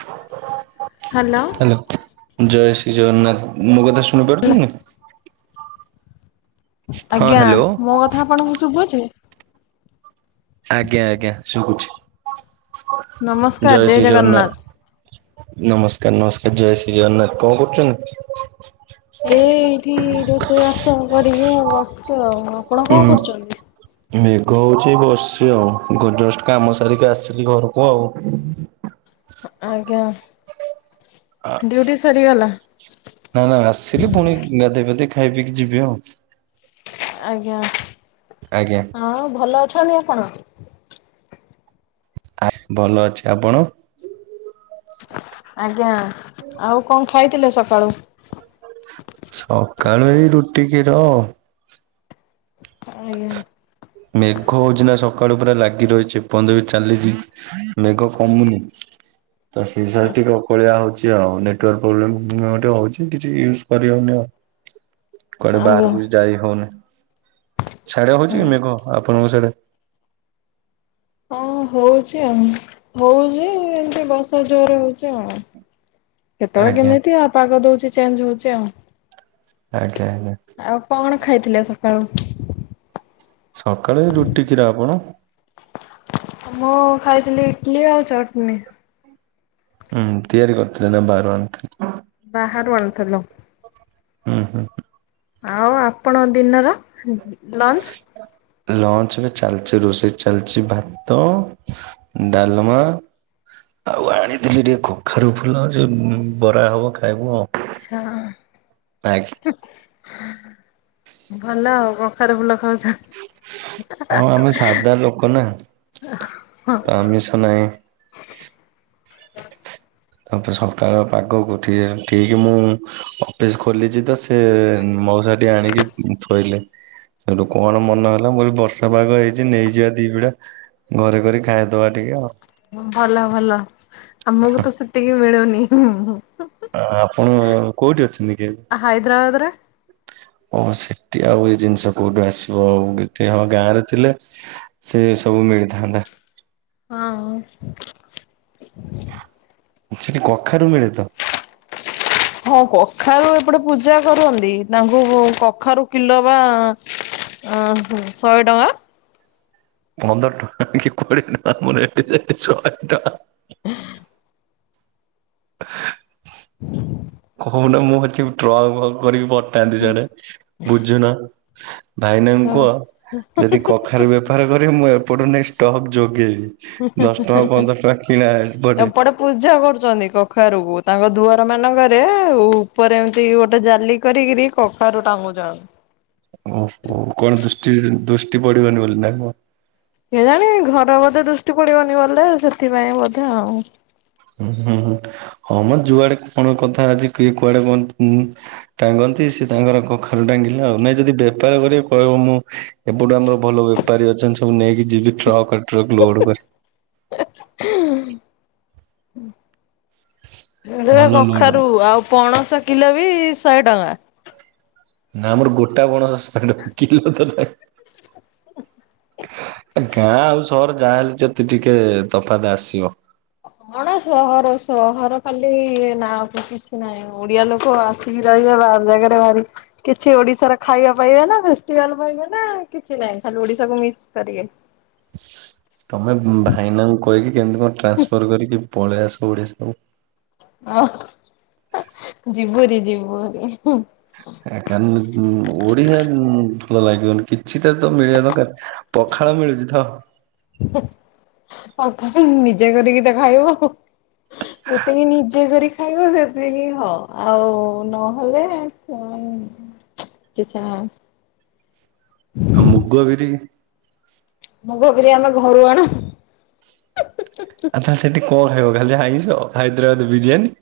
[inaudible] Hello. [unintelligible] ଜୟ ଶ୍ରୀ ଜଗନ୍ନାଥ। ମୋ କଥା ଶୁଣିପାରୁଚନି? ହଁ ଆଜ୍ଞା ହ୍ୟାଲୋ। ମୋ କଥା ଆପଣଙ୍କୁ ଶୁବୁଚି? ଆଜ୍ଞା ଆଜ୍ଞା ଶୁବୁଛି ନମସ୍କାର ଜୟ ଶ୍ରୀ ଜଗନ୍ନାଥ। ଜଗନ୍ନାଥ। ନମସ୍କାର ନମସ୍କାର ଜୟ ଶ୍ରୀ ଜଗନ୍ନାଥ। କଣ କରୁଚନ୍? ଏ ଏଇଠି ରୋଷେଇ ବାସ କରିକି ଆଉ ବସିଚୁ ଆଉ। ଆପଣ ଉଁ କଣ କରୁଚନ୍ତି? ମେଘ ହଉଚି ବସିଚି ଆଉ ଗ ଜଷ୍ଟ କାମ ସାରିକି ଆସିିଲି ଘରକୁ ଆଉ। ଆଜ୍ଞା ଡ୍ୟୁଟି ସରିଗଲା? ନାଁ ନାଁ ଆସିଲି ପୁଣି ଗାଧେଇ ପାଧେଇ ଖାଇ ପିଇକି ଯିବି ଆଉ। ଆଜ୍ଞା। ଆଜ୍ଞା। ହଁ ଭଲ ଅଛନ୍ତି ଆପଣ? ଆ ଭଲ ଅଛି। ଆପଣ? ଆଜ୍ଞା। ଆଉ କଣ ଖାଇଥିଲେ ସକାଳୁ? ସକାଳୁ ଏଇ ରୁଟି କ୍ଷୀର ଆଉଁ। ଆଜ୍ଞା। ମେଘ ହଉଚିନା ସକାଳୁ ପୁରା ଲାଗି ରହିଚି ଏପର୍ଯ୍ୟନ୍ତ ବି ଚାଲିଚି। ମେଘ କମୁନି। ତ ସେଇ ସକାଶେ ଟିକେ ଅକଳିଆ ହଉଚି ଆଉ ନେଟୱାର୍କ ପ୍ରୋବ୍ଲେମ ଟିକେ ହଉଚି କିଛି ୟୁଜ୍ କରିହଉନି ଆଉ। [inaudible] କୁଆଡେ ହଁ ହଁ ବାହାରକୁ ବି ଯାଇ ହଉନି ସାଡେ ହଉଚି କି ମେଘ ଆପଣଙ୍କ ସେଆଡେ? ହଁ ହଉଚି ଆଉ ହଉଚି ଏମିତି ବର୍ଷା ଜୋରେ ହଉଚି ଆଉ। କେତେବେଳେ ଆଜ୍ଞା କେମିତି ଆଉଁ ପାଗ ଦଉଚି ଚେଞ୍ଜ ହଉଚି ଆଉ। ଆଜ୍ଞା ଆଜ୍ଞା। ଆଉ କଣ ଖାଇଥିଲେ ସକାଳୁ? ସକାଳେ ଏରୁଟି କ୍ଷୀର। ଆପଣ? ମୁଁ ଖାଇଥିଲି ଇଟଲି ଆଉ ଚଟନୀ। ହୁଁ ତିଆରି କରିଥିଲେ ନାଁ ବାହାରୁ ଆଣିଥିଲେ? ବାହାରୁ ଆଣିଥେଲୁ। ହୁଁ ହୁଁ ଆଉ ଆପଣ ଦିନର ଲଞ୍ଚ? ଲଞ୍ଚ ରେ ଚାଲିଚି ରୋଷେଇ ଚାଲିଚି ଭାତ ଡାଲମା ଆଉ ଆଣିଥିଲି ଟିକେ କଖାରୁ ଫୁଲ ଯୋଉଁ ବରା ହବ ଖାଇବୁ ଆଉ। ଆଚ୍ଛା। ଆଜ୍ଞା ହୁଁ। ଭଲ ଆଉ କଖାରୁ ଫୁଲ ଖାଉଚ। ହଁ ଆମେ ସାଧା ଲୋକ ନାଁ। ତ ଆମିଷ ନାହିଁ। ତାପରେ ସକାଳ ପାଗକୁ ଠି ଠିକ୍ ମୁଁ ଅଫିସ ଖୋଲିଚି ତ ସେ ହୁଁ ହୁଁ ମଉସାଟିଏ ଆଣିକି ଥୋଇଲେ। ସେଠୁ କଣ ମନ ହେଲା ମୁଁ କହିଲି ବର୍ଷା ପାଗ ହେଇଚି ନେଇଯିବା ଦି ବିଡା। ଘରେ କରି ଖାଇଦବା ଟିକେ ଆଉ। ଭଲ ଭଲ ଆମକୁ ତ ସେତିକି ମିଳୁନି ଉ ହୁଁ ହୁଁ। ଆ ଆପଣ କୋଉଠି ଅଛନ୍ତି କି ଏବେ? ହାଇଦ୍ରାବାଦରେ ଓ ସେଠି ଆଉ ଏଇ ଜିନିଷ କୋଉଠୁଁ ଆସିବ ଆଉ ଏଠି ହଁ ଗାଁରେ ଥିଲେ ସେ ସବୁ ମିଳିଥାନ୍ତା। ହଁ ହଁ। ସେଠି କଖାରୁ ମିଳେ ତ? ହଁ କଖାରୁ ଏପଟେ ପୂଜା କରନ୍ତି ତାଙ୍କୁ କଖାରୁ କିଲୋ ବା ଅଁ ହଁ ଶହେ ଟଙ୍କା? ପନ୍ଦର ଟଙ୍କା କି କୋଡିଏ ଟଙ୍କା ମୋର ଏଠି ସେଠି ଶହେ ଟଙ୍କା। [unintelligible] [unintelligible] [unintelligible] କହୁନା ମୁଁ ଅଛି ଟ୍ରକ୍ କରିକି ପଟାନ୍ତି ସେଆଡ଼େ ବୁଝୁନ। ଭାଇନାଙ୍କୁ କୁହ ଯଦି କଖାରେ ବେ ବେପାର କରିିବେ ମୁଁ ଏପଟେ ନେଇ ଷ୍ଟକ୍ ଯୋଗେଇବି ଦଶ ଟଙ୍କା ପନ୍ଦର ଟଙ୍କା କିଣା ଏପଟେ। ପୂଜା କରୁଛନ୍ତି କଖାରୁକୁ ତାଙ୍କ ଦୁଆରମାନଙ୍କରେ ଉପରେ ଏମିତି ଗୋଟେ ଜାଲି କରିକିରି। କଖାରୁ ଟାଙ୍ଗୁ ଯାଣୁ ଓହୋ କଣ ଦୃଷ୍ଟି ଦୃଷ୍ଟି ପଡିବନି ବୋଲି ନା କଣ? କେଜାଣି ଘର ବୋଧେ ଦୃଷ୍ଟି ପଡିବନି ବୋଲେ ସେଥିପାଇଁ ବୋଧେ ଆଉ ହୁଁ ହୁଁ ହୁଁ ହଁ ମୋର ଯୁଆଡେ କଣ କଥା ଅଛି କିଏ କୁଆଡେ କଣ ହୁଅନ୍ତୁ। ଟାଙ୍ଗନ୍ତି ସେ ତାଙ୍କର କଖାରୁ ଟାଙ୍ଗିଲା ଆଉ ନାଇଁ ଯଦି ବେପାର କରିବେ କହିବ ମୁଁ ଏପଠୁ ଆମର ଭଲ ବେପାରୀ ଅଛନ୍ତି ସବୁ ନେଇକି ଯିବି ଟ୍ରକ୍ ଟ୍ରକ୍ ଲୋଡ କରି। ହେ ଭଲ ଲୋଡ ରୁ କଖାରୁ ଆଉ ପଣସ କିଲୋ ବି ଶହେ ଟଙ୍କା। ନା ଆମର ଗୋଟା ପଣସ ଶହେ କିଲୋ କଥା ଗାଁ ଆଉ ସହର ଯାହା ହେଲେ ଯତି ଟିକେ ତଫାତ ଆସିବ। କଣ ସହର ସହର ଖାଲି ନା କି କିଛି ନାହିଁ। ଓଡିଆ ଲୋକ ଆସିକି ରହିବେ ବାହାର ଜାଗାରେ ବାହାରି କିଛି ଓଡିଶାର ଖାଇବା ପାଇବେ ନା ଫେଷ୍ଭାଲ ପାଇବେ ନା କିଛି ନାାଇଁ ଖାଲି ଓଡିଶାକୁ ମିସ କରିବେ? ତମେ ଭାଇନାଙ୍କୁ କହିକି କେମିତି କଣ ଟ୍ରାନ୍ସଫର କରିକି ପଳେଇ ଆସ ଓଡିଶାକୁ। ହଁ ଯିବୁରି ଯିବୁରି କ ଓଡିଆ ଭଲ ଲାଗିବନି କିଛିଟା ତ ମିଳିବା ଦରକାର ପଖାଳ ମିଳୁଛି ତ? ଆଉ ନିଜେ କରିକି ତ ଖାଇବ ଆଉ ଏତେକି ନିଜେ କରି ଖାଇବ ସେତିକି ହ ଆଉ ନହେଲେ କି ଛା। ଆଉ ମୁଗ ବିରି। ମୁଗ ବିରି ଆମେ ଘରୁ ଆଣୁ। ଆଚ୍ଛା ସେଠି କଣ ଖାଇବ ଖାଲି ଆାଇସ ହାଇଦ୍ରାବାଦ ବିରିୟାନୀ।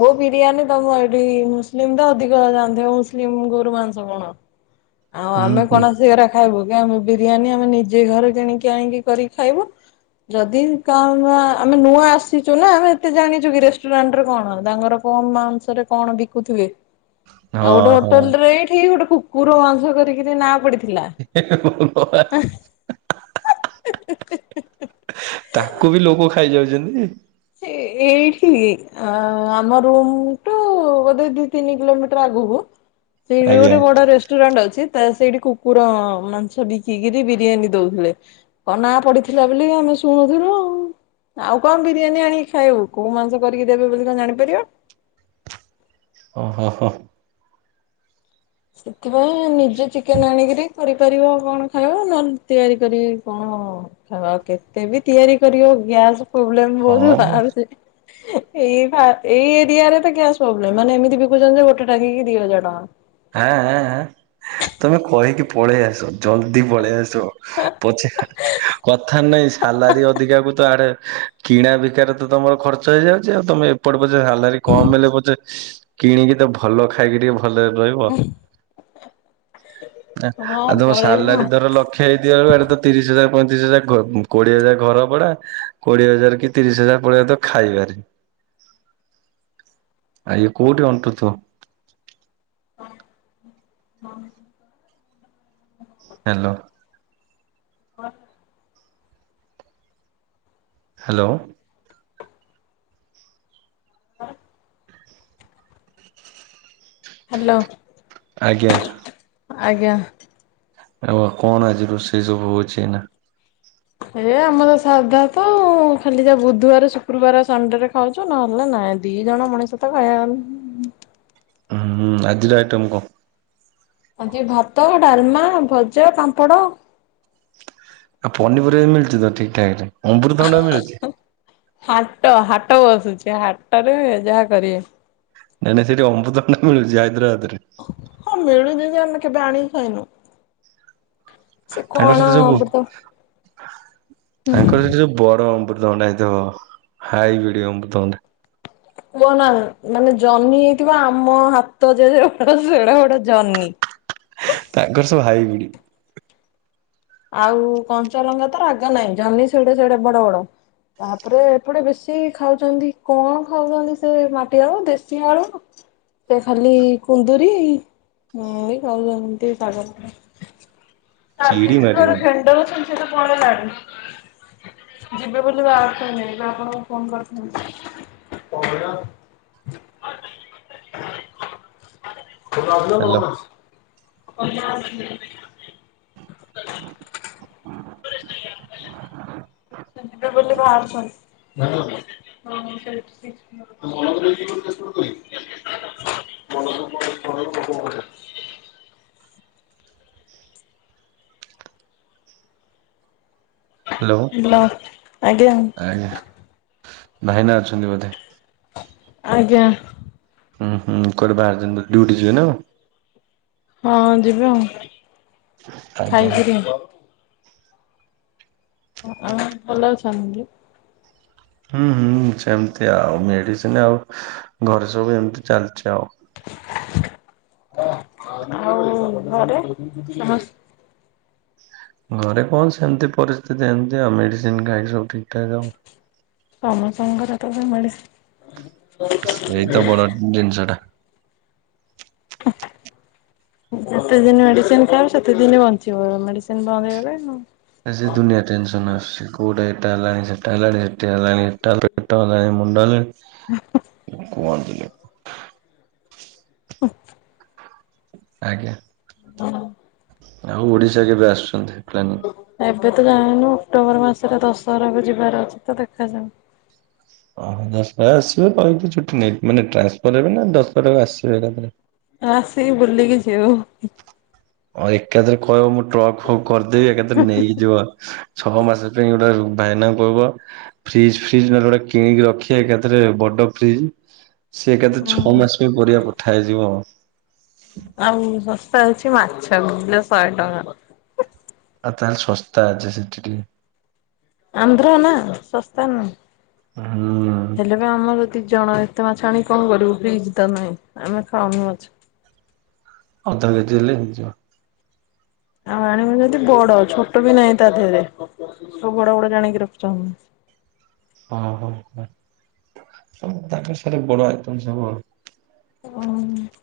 ହୋ ବିରିୟାନୀ ତମ ଏଠି ମୁସଲିମ ତ ଅଧିକ ଜାଣିଥିବ ମୁସଲିମ ଗୋରୁ ମାଂସ କଣ? ଆଉ ହୁଁ ଆମେ ହୁଁ କଣସେରା ଖାଇବୁ କି ଆମ ବିରିୟାନୀ ଆମେ ନିଜେ ଘରେ କିଣିକି ଆଣିକି କରି ଖାଇବୁ। ଯଦି କ ଆମେ ନୂଆ ଆସିଚୁ ନା ଆମେ ଏତେ ଜାଣିଚୁ କି ରେଷ୍ଟୁରାଣ୍ଟରେ କଣ ତାଙ୍କର? କମ୍ ମାଂସରେ କଣ ବିକୁଥିବେ। ହଁ ଆଉ ଗୋଟେ ହଁ ହୋଟେଲରେ ଠିକ ଗୋଟେ କୁକୁର ମାଂସ କରିକିରି ନା ପଡିଥିଲା। ତାକୁ ବି ଲୋକ ଖାଇଯାଉଛନ୍ତି। ଏଇ ଠିକ ଅ ଆମ ରୁମ ଟୁ ବୋଧେ ଦି ତିନି କିଲୋମିଟର ଆଗକୁ। ଏଠୁ ଆଜ୍ଞା ଗୋଟେ ବଡ଼ ରେଷ୍ଟ ରେଷ୍ଟୁ୍ରାନ୍ସ ଅଛି ସେଇଠି କୁକୁର ମାଂସ ବିକିକିରି ବିରିୟାନୀ ଦେଉଥିଲେ। କନା ପଡିଥିଲା ବୋଲି ଆମେ ଶୁଣୁଥିଲୁ ଆଉ କଣ ଭି ବିରିୟାନୀ ଆଣିକି ଖାଇବୁ କୋଉ ମାଂସ କରିକି ଦେବେ ବୋଲି କଣ ଜାଣିପାରିବ? ଓ ହୋ ହୋ ସେଥିପାଇଁ ନିଜେ ଚିକେନ୍ ଆଣିକିରି କରିପାରିବ କଣ ଖାଇବ ନହେଲେ ତିଆରି କରି କଣ ହବ। ହ କେତେ ବିି ତିଆରି କରିବ ଗ୍ୟାସ୍ ପ୍ରୋବ୍ଲେମ ହୋଉଛି ହଁ ନା ମ ବୋହୁତ୍ ଏଇ ଏଇ ଏରିଆରେ ତ ଗ୍ୟାସ୍ ପ୍ରୋବ୍ଲେମ୍ ମାନେ ଏମିତି ବିକୁଛନ୍ତି ଯେ ଗୋଟେ ଟଙ୍କିକୁ ଦି ହଜାର ଟଙ୍କା। ହଁ ତମେ କହିକି ପଳେଇ ଆସ ଜଲଦି ପଳେଇ ଆସ। ପଛେ କଥ ନାଇଁ ସାଲାରୀ ଅଧିକା କ ତ ଆଡେ କିଣା ବିକାରେ ତ ତମର ଖର୍ଚ୍ଚ ହେଇଯାଉଛି ଆଉ ତମେ ଏପଟ ପଛେ ସାଲାରୀ କମ ହେଲେ ପଛେ କିଣିକି ତ ଭଲ ଖାଇକି ଟିକେ ଭଲରେ ରହିବ। ଟଙ୍କା। ହଁ ଆ ତମ ପଳେଇବୁ ସାଲାରୀ ଧର ଲକ୍ଷ ହେଇଥିଲା ବେଳୁ ଇଆଡେ ତ ତିରିଶ ହଜାର ପଇଁତିରିଶ ହଜାର ଘ କୋଡ଼ିଏ ହାଜର ଘର ଭଡା। କୋଡିଏ ହଜାର କି ତିରିଶ ହଜାର ପଳେଇ ଯାଉଥିବ ଖାଇବାରେ। ଆ ଏ କୋଉଠି ଅଣ୍ଟୁ ଥବ। ହଁ। ହାଲୋ। ହାଲୋ। ହାଲୋ। ଆଜ୍ଞା। ଆଜ୍ଞା। ଆଉ କଣ ଆଜି ରୋଷେଇ ସବୁ ହଉଛି ଏଇନା? ହେ ଆମର ସାଧା ତ ଆଉ ଖାଲି ଯା ବୁଧବାର ଶୁକ୍ରବାର ସଣ୍ଡେ ରେ ଖାଉଛୁ ନହେଲେ ନାଇଁ ଦି ଜଣ ମଣିଷ ତ ଖାଇଆ ହୁଁ ହଁ ଆଜିର ଆଇଟମ କଣ? ଆଜି ଭାତ, ଡାଲମା, ଭଜା, ପାମ୍ପଡ଼। ଆଉ ପନିପରିବା ମିଳୁଛି ତ ଠିକ୍ ଠାକ୍ ରେ ଅମୃତଥଣ୍ଡା ମିଳୁଛି? ହାଟ ହାଟବସୁଛି ହାଟରେ ଯାହା କରିବେ। ନାଇଁ ସେଠି ଅମ୍ବୃତବଣ୍ଡା ମିଳୁଛି ହାଇଦ୍ରାବାଦରେ? ହଁ ମିଳୁଚି ଯେ ଆମେ କେବେ ଆଣିକି ଖାଇନୁ। ସେ ତାଙ୍କର କଣ ସେଠି ସବୁ ଆମ୍ବୃତ ହୁଁ। ତାଙ୍କର ସେଠି ସବୁ ବଡ ଅମ୍ବୃତଭଣ୍ଡା ହେଇଥିବ, ହାଇବ୍ରିଡ୍ ଅମ୍ବୃତଭଣ୍ଡା। କୁହ ନା ମାନେ ଜହ୍ନି ହେଇଥିବ ଆମ ହାତ ଯେତେ ବଡ଼ ସେଡେ ବଡ଼ ଜହ୍ନି। ତାଙ୍କର ସବୁ ହାଇବ୍ରିଡ୍। ଆଉ କଞ୍ଚଲଙ୍କା ତ ରାଗ ନାହିଁ ଜହ୍ନି ସେଡ଼େ ସେଡ଼େ ବଡ ବଡ। ତାପରେ ଏପଟେ ବେଶୀ ଖାଉଛନ୍ତି କଣ ଖାଉଛନ୍ତି ସେ ମାଟି ଆଳୁ ଦେଶୀ ଆଳୁ। ସେ ଖାଲି କୁନ୍ଦୁରି ଏ ଖାଉଛନ୍ତି ଶାଗ। ଚିଡି ମାରିବନି [unintelligible] ଯିବେ ବୋଲି ବାହାରୁଥିଲେ ଆପଣଙ୍କୁ ଫୋନ କରିଛନ୍ତି। ହାଲୋ [unintelligible] [unintelligible] ସେ ଯିବେ ବୋଲି ବାହାରୁଛନ୍ତି ହଁ ସେଇଟୁ ସେ। [unintelligible] ହାଲୋ। ହାଲୋ, ଆଜ୍ଞା। ଆଜ୍ଞା। ଭାଇନା ଅଛନ୍ତି ବୋଧେ? ଆଜ୍ଞା। ହୁଁ ହୁଁ କୋଆଡ଼େ ବାହାରିଛନ୍ତି ଡ୍ୟୁଟି ଯିବେ ନା କଣ? ହଁ ଯିବେ ଆଉ ଆଜ୍ଞା। ଖାଇକିରି। ହଁ ଆପଣ ଭଲ ଅଛନ୍ତି କି? ହୁଁ ହୁଁ ସେମିତି ଆଉ ମେଡିସିନ ଆଉ ଘରେ ସବୁ ଏମତି ଚାଲିଛି ଆଉ। ଆଉ ଘରେ ସମ ଘରେ କଣ ସେମିତି ପରିସ୍ଥିତି ଏମିତି ଆଉ ମେଡ଼ିସିନ ଖାଇକି ସବୁ ଠିକ୍ ଠାକ୍ ଆଉ। ସମସ୍ତଙ୍କର ତ ମେଡ଼ିସିନ୍? ସେଇତ ବଡ ଜି ଜିନିଷନା। [unintelligible] ଯେତେ ଦିନ ମେଡିସିନ ଖାଇବ ସେତେ ଦିନ ବଞ୍ଚିବ ମେଡିସିନ ବନ୍ଦେଇଗଲେ। ଆ ସେ ଦୁନିଆ ଟେନସନ୍ ଆସଛି କଉଟା ଏଟା ହେଲାଣି ସେଟା ହେଲାଣି ସେଠି ହେଲାଣି ଏଟା ପେଟ ହେଲାଣି ମୁଣ୍ଡ ହେଲା। କୁହନ୍ତି। ହଁ। ଆଜ୍ଞା। [inaudible] ଆଉ ଓଡିଶା କେବେ ଆସୁଚନ୍ତି ପ୍ଲାନ୍ ଏବେ ତ ଯାଇନୁ ଅକ୍ଟୋବର ମାସରେ ଦଶହରାକୁ ଯିବାର ଅଛି ତ ଦେଖାଯାଉ। ଓହୋ ଦଶହରାରେ ଆସିବେ କାଇଁକି ଛୁଟି ନେଇ ମାନେ ଟ୍ରାନ୍ସଫର ହେବେ ନା ଦଶହରାକୁ ଆସିବେ ଏକାଥରେ ଆସିକି ବୁଲିକି ଯିବୁ। ଆଉ ଏକାଥେରେ କହିବ ମୁଁ ଟ୍ରକ ଫକ୍ କରିଦେବି ଏକାଥେରେ ନେଇକି ଯିବ। ଛଅ ମାସେ ଯାଏଁ ଏଇନା ବାଇନାଙ୍କୁ କଇବ ଫ୍ରିଜ୍ ଫ୍ରିଜ୍ ନହେଲେ ଗୋଟେ କିଣିକି ରଖିବେ ଏକାଥେରେ ବଡ ଫ୍ରିଜ୍ ସିଏ କେତେ ଛଅ ମାସ ପାଇଁ ପରିବା ପଠା ହେଇଯିବ। ଆଉ ଶସ୍ତା ଅଛି ମାଛ ବି କିଲ ଶଏ ଟଙ୍କା। ଆଉ ତାହେଲେ ଶସ୍ତା ଅଛି ସେଠି ଟିକେ ଆନ୍ଦ୍ର ନା ଶସ୍ତା ନୁଏଁ ହୁଁ ହେଲୋ ବେ ଆମର ଦି ଜଣ ଏତେ ମାଛ ଆଣିକି କଁ କରିବୁ ଫ୍ରିଜ୍ ତ ନାଇଁ ଆମେ ଖାଉନି ମାଛ। ଅଧ କେଜି ହେଲେ ହେଇଯିବ। ଆଉ ଆଣିବ ଯଦି ବଡ ଛୋଟ ବି ନାଇଁ ତା ଧିଏରେ ସବୁ ବଡ ବଡ ଜାଣିକି ରଖି ହଁ ହଁ ହଁ ସବୁ ତାଙ୍କ ସାଡେ ବଡ ଆଇଟମ୍ ସବୁ [unintelligible]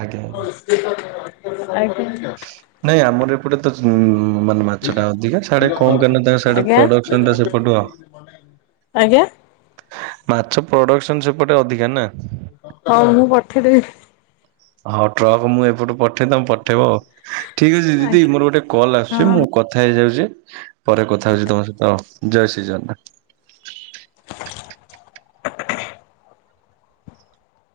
ଆଜ୍ଞା ଆଜ୍ଞା। ନାଇଁ ଆମର ଏ ପଟେ ତ ଯ ଉଁ ମାନେ ମାଛଟା ଅଧିକା ସାଡେ କମ୍ କାଇଁ ନା ତାଙ୍କ ସାଡେ ଆଜ୍ଞା ପ୍ରଡକ୍ସନଟା ସେପଟୁ ଆଉ ଆଜ୍ଞା। ମାଛ ପ୍ରଡକ୍ସନ୍ ସେପଟେ ଅଧିକା ନା। ହଉ ମୁଁ ପଠେଇଦେବି। ହଉ ଟ୍ରକ୍ ମୁଁ ଏପଟୁ ପଠେଇ ତମେ ପଠେଇବ ଆଉ ଠକ୍ ଅଛି ଦିଦି ଆଜ୍ଞା ମୋର ଗୋଟେ କଲ୍ ଆସୁଚି ହଁ। ମୁଁ କଥା ହେଇଯାଉଚି ପରେ କଥା ହଉଚି ତମ ସହିତ ଜୟ ଶ୍ରୀଜଗନ୍ନାଥ।